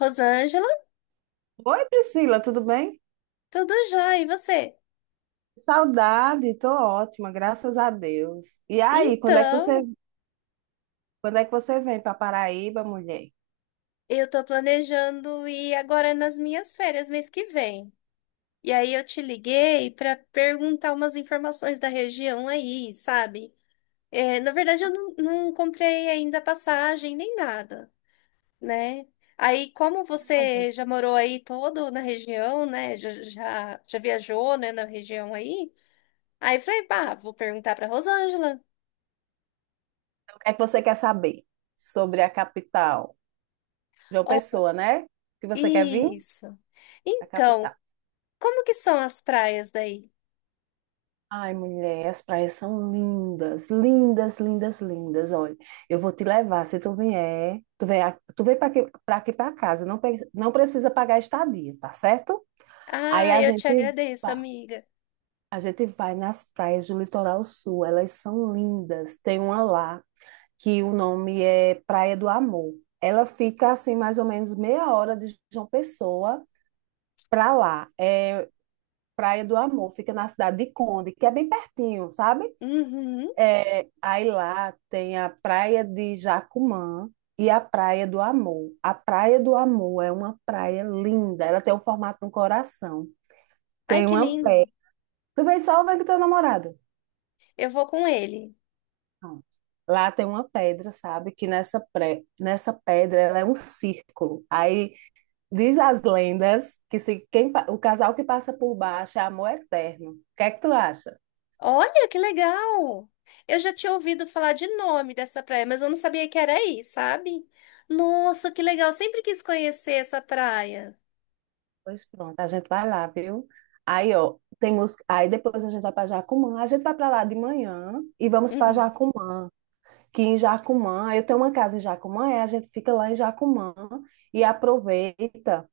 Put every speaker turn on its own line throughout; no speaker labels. Rosângela,
Oi, Priscila, tudo bem?
tudo jóia, e você?
Saudade, tô ótima, graças a Deus. E aí,
Então,
quando é que você vem para Paraíba, mulher?
eu tô planejando ir agora nas minhas férias mês que vem. E aí eu te liguei para perguntar umas informações da região aí, sabe? É, na verdade, eu não comprei ainda passagem nem nada, né? Aí, como
Então,
você já morou aí todo na região, né? Já viajou, né, na região aí? Aí eu falei, pá, vou perguntar para Rosângela.
o que é que você quer saber sobre a capital? João
Ó,
Pessoa, né? Que você quer vir?
isso.
A
Então,
capital.
como que são as praias daí?
Ai, mulher, as praias são lindas, lindas, lindas, lindas. Olha, eu vou te levar se tu vier. Tu vem, tu vem para aqui, para casa. Não, não precisa pagar estadia, tá certo? Aí
Ah,
a
eu te
gente,
agradeço, amiga.
A gente vai nas praias do litoral sul, elas são lindas. Tem uma lá que o nome é Praia do Amor. Ela fica assim mais ou menos meia hora de João Pessoa para lá. É Praia do Amor, fica na cidade de Conde, que é bem pertinho, sabe?
Uhum.
É, aí lá tem a Praia de Jacumã e a Praia do Amor. A Praia do Amor é uma praia linda, ela tem o formato de um coração.
Ai,
Tem
que
uma
lindo.
pedra. Tu vem só ou vem com teu namorado?
Eu vou com ele.
Pronto. Lá tem uma pedra, sabe? Que nessa pedra ela é um círculo. Aí diz as lendas que se quem, pa- o casal que passa por baixo é amor eterno. O que é que tu acha?
Olha, que legal. Eu já tinha ouvido falar de nome dessa praia, mas eu não sabia que era aí, sabe? Nossa, que legal. Sempre quis conhecer essa praia.
Pois pronto, a gente vai lá, viu? Aí, ó, tem música. Aí depois a gente vai para Jacumã. A gente vai para lá de manhã e vamos para
Uhum.
Jacumã. Que em Jacumã, eu tenho uma casa em Jacumã, e a gente fica lá em Jacumã e aproveita.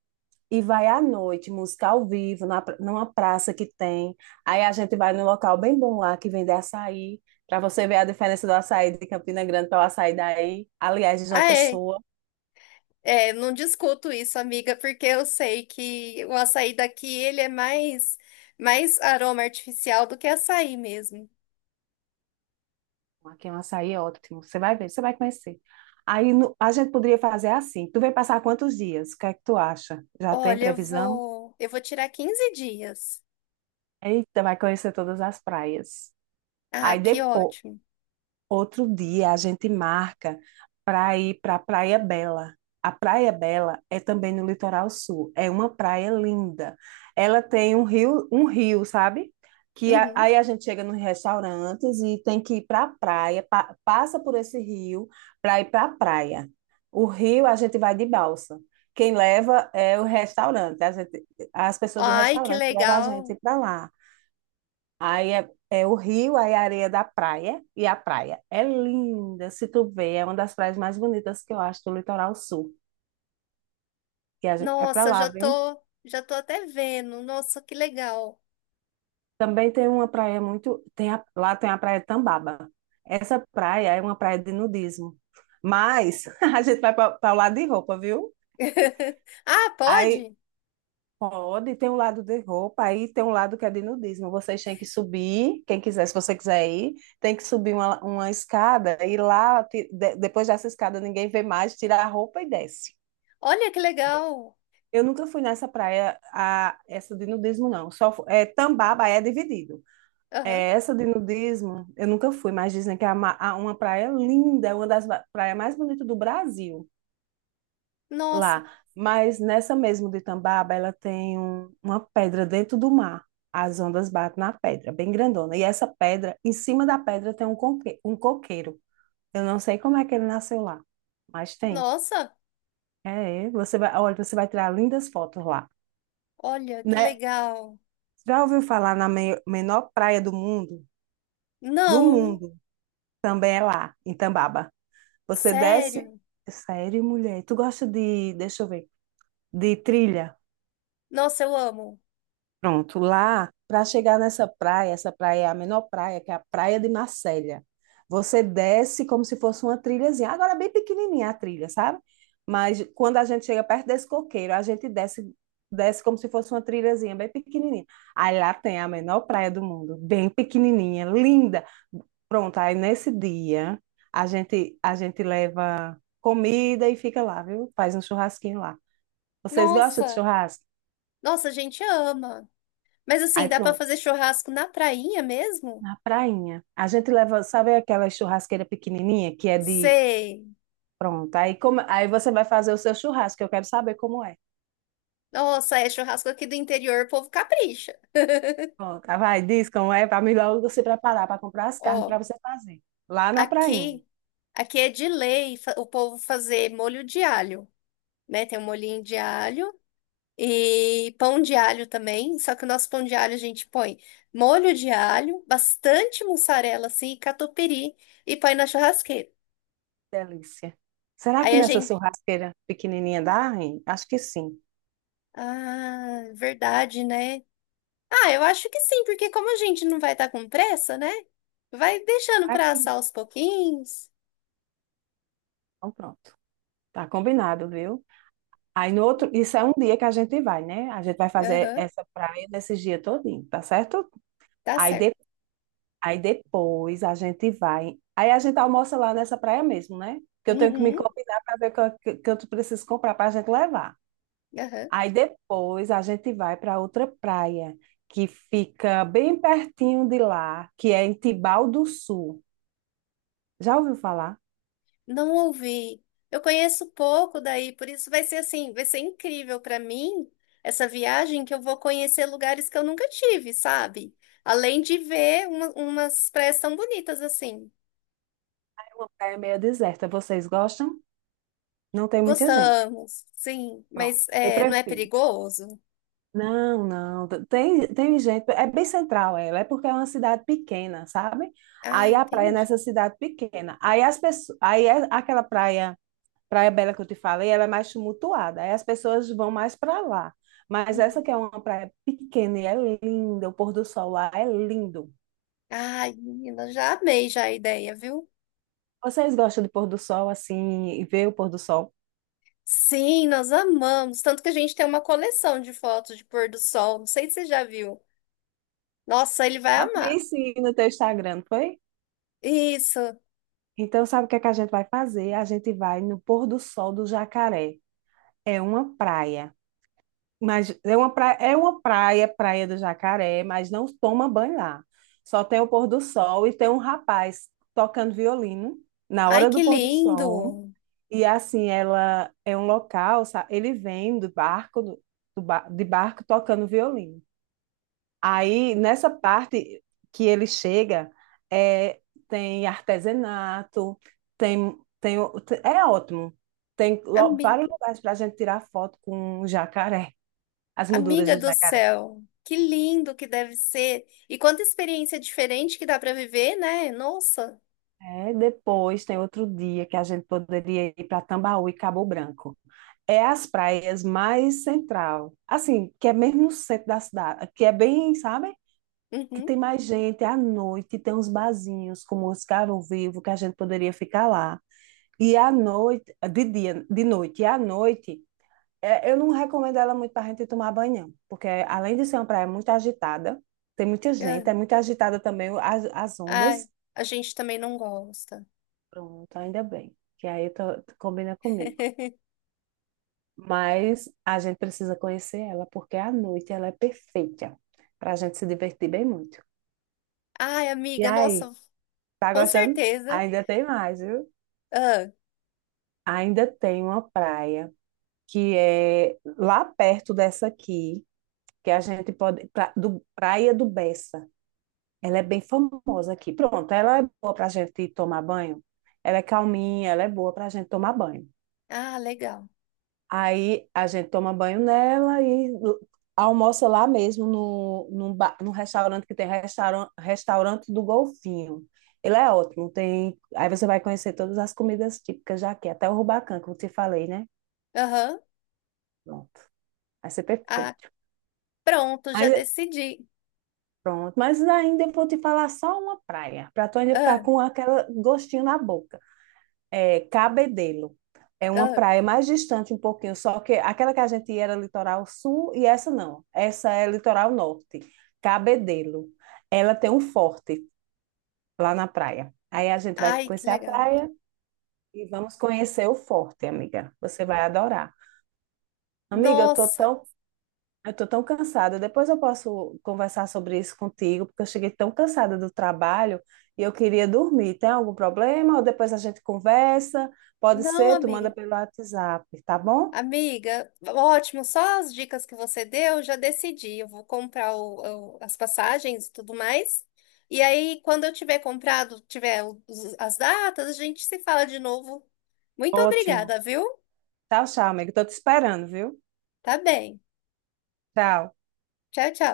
E vai à noite, música ao vivo, numa praça que tem. Aí a gente vai num local bem bom lá que vende açaí, para você ver a diferença do açaí de Campina Grande para o açaí daí. Aliás, de João
Ah, é.
Pessoa.
É, não discuto isso, amiga, porque eu sei que o açaí daqui, ele é mais, mais aroma artificial do que açaí mesmo.
Aqui é um açaí ótimo. Você vai ver, você vai conhecer. Aí no- A gente poderia fazer assim. Tu vem passar quantos dias? O que é que tu acha? Já tem
Olha, eu
previsão?
vou, eu vou tirar 15 dias.
Eita, vai conhecer todas as praias.
Ah,
Aí
que
depois.
ótimo.
Outro dia a gente marca para ir para a Praia Bela. A Praia Bela é também no litoral sul. É uma praia linda. Ela tem um rio, sabe? Que
Uhum.
aí a gente chega nos restaurantes e tem que ir para a praia, passa por esse rio para ir para a praia. O rio a gente vai de balsa. Quem leva é o restaurante. As pessoas do
Ai, que
restaurante levam a
legal.
gente para lá. Aí é, é o rio, aí a areia da praia, e a praia é linda, se tu vê, é uma das praias mais bonitas que eu acho do litoral sul, e a gente vai pra
Nossa,
lá,
já
viu?
tô, já tô até vendo. Nossa, que legal.
Também tem uma praia muito, lá tem a praia Tambaba. Essa praia é uma praia de nudismo, mas a gente vai para o lado de roupa, viu?
Ah,
Aí
pode?
pode, tem um lado de roupa, aí tem um lado que é de nudismo. Vocês têm que subir, quem quiser, se você quiser ir, tem que subir uma escada e lá, depois dessa escada, ninguém vê mais, tira a roupa e desce.
Olha que legal.
Eu nunca fui nessa praia, a, essa de nudismo, não. É, Tambaba é dividido.
Aham.
É, essa de nudismo, eu nunca fui, mas dizem que é uma praia linda, é praias mais bonitas do Brasil.
Nossa,
Lá. Mas nessa mesmo de Tambaba, ela tem uma pedra dentro do mar. As ondas batem na pedra, bem grandona. E essa pedra, em cima da pedra tem um coqueiro. Eu não sei como é que ele nasceu lá, mas tem.
nossa.
É, é. Você vai, olha, você vai tirar lindas fotos lá,
Olha que
né?
legal.
Já ouviu falar menor praia do mundo? Do
Não,
mundo, também é lá, em Tambaba. Você desce.
sério.
Sério, mulher? Tu gosta de, deixa eu ver, de trilha?
Nossa, eu amo.
Pronto, lá, para chegar nessa praia, essa praia é a menor praia, que é a Praia de Marcélia. Você desce como se fosse uma trilhazinha. Agora é bem pequenininha a trilha, sabe? Mas quando a gente chega perto desse coqueiro, a gente desce, desce como se fosse uma trilhazinha bem pequenininha. Aí lá tem a menor praia do mundo, bem pequenininha, linda. Pronto, aí nesse dia a gente leva comida e fica lá, viu? Faz um churrasquinho lá. Vocês gostam de
Nossa,
churrasco?
nossa, a gente ama. Mas
Aí
assim, dá pra
pronto.
fazer churrasco na prainha mesmo?
Na prainha. A gente leva, sabe aquela churrasqueira pequenininha que é de.
Sei.
Pronto. Aí, como... aí você vai fazer o seu churrasco, eu quero saber como é.
Nossa, é churrasco aqui do interior, o povo capricha.
Pronto. Ah, vai, diz como é, para melhor você preparar para comprar as carnes para
Ó.
você fazer. Lá na prainha.
Aqui, aqui é de lei o povo fazer molho de alho, né? Tem um molhinho de alho e pão de alho também. Só que o nosso pão de alho a gente põe molho de alho, bastante mussarela assim, e catupiry e põe na churrasqueira.
Delícia. Será
Aí
que
a
nessa
gente,
churrasqueira pequenininha dá, hein? Acho que sim.
ah, verdade, né? Ah, eu acho que sim, porque como a gente não vai estar com pressa, né? Vai deixando
Ah,
para
que
assar
bom.
aos pouquinhos.
Então, pronto. Tá combinado, viu? Aí no outro, isso é um dia que a gente vai, né? A gente vai fazer
Aham,
essa praia nesse dia todinho, tá certo?
tá
Aí,
certo.
aí depois a gente vai. Aí a gente almoça lá nessa praia mesmo, né? Que eu tenho que me
Uhum,
combinar para ver o que, que eu preciso comprar para a gente levar.
aham.
Aí depois a gente vai para outra praia, que fica bem pertinho de lá, que é em Tibau do Sul. Já ouviu falar?
Não ouvi. Eu conheço pouco daí, por isso vai ser assim, vai ser incrível para mim essa viagem que eu vou conhecer lugares que eu nunca tive, sabe? Além de ver umas praias tão bonitas assim.
É uma praia meio deserta. Vocês gostam? Não tem muita gente.
Gostamos, sim,
Pronto.
mas
Eu
é, não é
prefiro.
perigoso?
Não, não. Tem, tem gente. É bem central ela, é porque é uma cidade pequena, sabe?
Ah,
Aí a praia é
entendi.
nessa cidade pequena. Aí as pessoas, aí é aquela praia, Praia Bela que eu te falei, ela é mais tumultuada. Aí as pessoas vão mais para lá. Mas essa
Uhum.
que é uma praia pequena e é linda, o pôr do sol lá é lindo.
Ai, menina, já amei já a ideia, viu?
Vocês gostam de pôr do sol assim e ver o pôr do sol?
Sim, nós amamos. Tanto que a gente tem uma coleção de fotos de pôr do sol. Não sei se você já viu. Nossa, ele vai
Ah, vi
amar.
sim no teu Instagram, não foi?
Isso.
Então sabe o que é que a gente vai fazer? A gente vai no pôr do sol do Jacaré. É uma praia. Mas é uma praia, Praia do Jacaré, mas não toma banho lá. Só tem o pôr do sol e tem um rapaz tocando violino na
Ai,
hora
que
do pôr do
lindo!
sol. E assim, ela é um local, ele vem do barco, de barco tocando violino. Aí, nessa parte que ele chega, é, tem artesanato, tem, tem, o- é ótimo.
Ami-
Vários lugares para a gente tirar foto com o jacaré. As molduras
Amiga
de
do
jacaré.
céu, que lindo que deve ser! E quanta experiência diferente que dá para viver, né? Nossa!
É, depois tem outro dia que a gente poderia ir para Tambaú e Cabo Branco. É as praias mais central, assim, que é mesmo no centro da cidade, que é bem, sabe? Que
Uhum.
tem mais gente à noite, tem uns barzinhos como os Caro Vivo, que a gente poderia ficar lá. E à noite, de dia, de noite, e à noite, é, eu não recomendo ela muito para a gente tomar banho, não, porque além de ser uma praia muito agitada, tem muita
Ah,
gente, é muito agitada também as ondas.
ai, a gente também não gosta.
Pronto, ainda bem. Que aí eu tu combina comigo. Mas a gente precisa conhecer ela, porque à noite ela é perfeita para a gente se divertir bem muito.
Ai,
E
amiga,
aí,
nossa,
tá
com
gostando?
certeza.
Ainda tem mais, viu?
Ah,
Ainda tem uma praia que é lá perto dessa aqui, que a gente pode. Praia do Bessa. Ela é bem famosa aqui. Pronto, ela é boa para a gente tomar banho. Ela é calminha, ela é boa para a gente tomar banho.
ah, legal.
Aí a gente toma banho nela e almoça lá mesmo, no restaurante que tem restaurante do Golfinho. Ele é ótimo, tem. Aí você vai conhecer todas as comidas típicas daqui, até o rubacão que eu te falei, né?
Aham.
Pronto, vai ser
Ah,
perfeito.
pronto, já
Aí,
decidi.
pronto, mas ainda eu vou te falar só uma praia, para tu ainda ficar
Ah,
com aquele gostinho na boca. É, Cabedelo. É uma
ah.
praia mais distante um pouquinho, só que aquela que a gente ia era litoral sul e essa não. Essa é litoral norte, Cabedelo. Ela tem um forte lá na praia. Aí a gente vai
Ai, que
conhecer a
legal.
praia e vamos conhecer o forte, amiga. Você vai adorar. Amiga, eu tô
Nossa,
tão eu tô tão cansada. Depois eu posso conversar sobre isso contigo, porque eu cheguei tão cansada do trabalho e eu queria dormir. Tem algum problema? Ou depois a gente conversa? Pode
não,
ser, tu manda
amiga.
pelo WhatsApp, tá bom?
Amiga, ótimo, só as dicas que você deu, já decidi. Eu vou comprar as passagens e tudo mais. E aí, quando eu tiver comprado, tiver as datas, a gente se fala de novo. Muito
Ótimo.
obrigada, viu?
Tchau, tchau, amigo. Tô te esperando, viu?
Tá bem.
Tchau.
Tchau, tchau.